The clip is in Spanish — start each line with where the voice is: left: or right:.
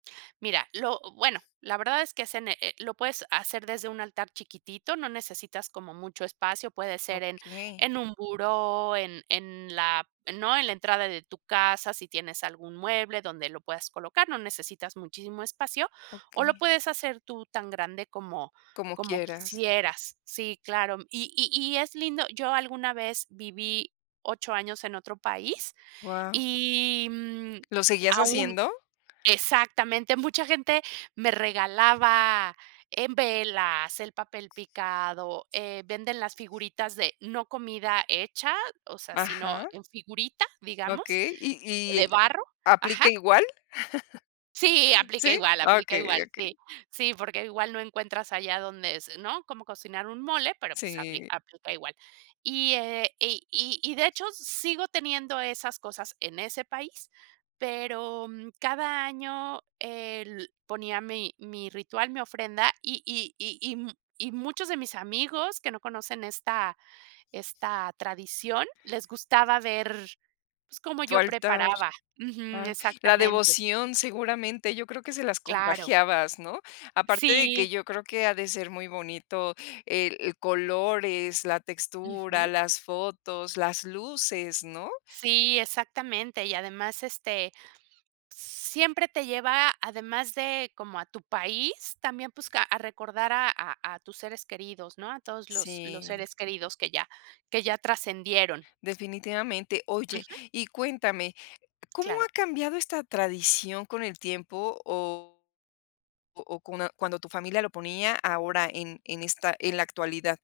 right: Mira, lo bueno, la verdad es que se ne eh, lo puedes hacer desde un altar chiquitito, no necesitas como mucho espacio. Puede ser en
left: Okey.
right: en un buró, en en la ¿no? En la entrada de tu casa, si tienes algún mueble donde lo puedas colocar, no necesitas muchísimo espacio o lo
left: Okey.
right: puedes hacer tú tan grande como
left: Como
right: como
left: quieras.
right: quisieras. Sí, claro. Y y y es lindo. Yo alguna vez viví 8 años en otro país
left: Guau.
right: y, mm,
left: ¿Lo seguías
right: aún
left: haciendo?
right: exactamente. Mucha gente me regalaba en velas, el papel picado, eh, venden las figuritas de, no comida hecha, o sea, sino
left: Ajá.
right: en figurita, digamos,
left: Okey. ¿Y
right: de
left: y
right: barro. Ajá.
left: aplica igual?
right: Sí, aplica
left: ¿Sí?
right: igual, aplica
left: Okey,
right: igual,
left: okey.
right: sí. Sí, porque igual no encuentras allá donde es, ¿no?, como cocinar un mole, pero, pues, apli
left: Sí.
right: aplica igual. Y, eh, y y y de hecho, sigo teniendo esas cosas en ese país, pero, mm, cada año, el ponía mi mi ritual, mi ofrenda y y y y m y muchos de mis amigos que no conocen esta esta tradición les gustaba ver, pues, cómo yo
left: Faltar.
right: preparaba. Ujú,
left: Ah, la
right: exactamente.
left: devoción seguramente, yo creo que se las
right: Claro.
left: contagiabas, ¿no? Aparte de que
right: Sí.
left: yo creo que ha de ser muy bonito el el color, es la textura,
right: Ujú.
left: las fotos, las luces, ¿no?
right: Sí, exactamente. Y además, este, siempre te lleva además de como a tu país, también, pues, ca a recordar a a a tus seres queridos, ¿no?, a todos los los
left: Sí.
right: seres queridos que ya que ya trascendieron.
left: Definitivamente. Oye,
right: Ujú.
left: y cuéntame, ¿cómo ha
right: Claro
left: cambiado esta tradición con el tiempo o o cona cuando tu familia lo ponía ahora en en esta en la actualidad.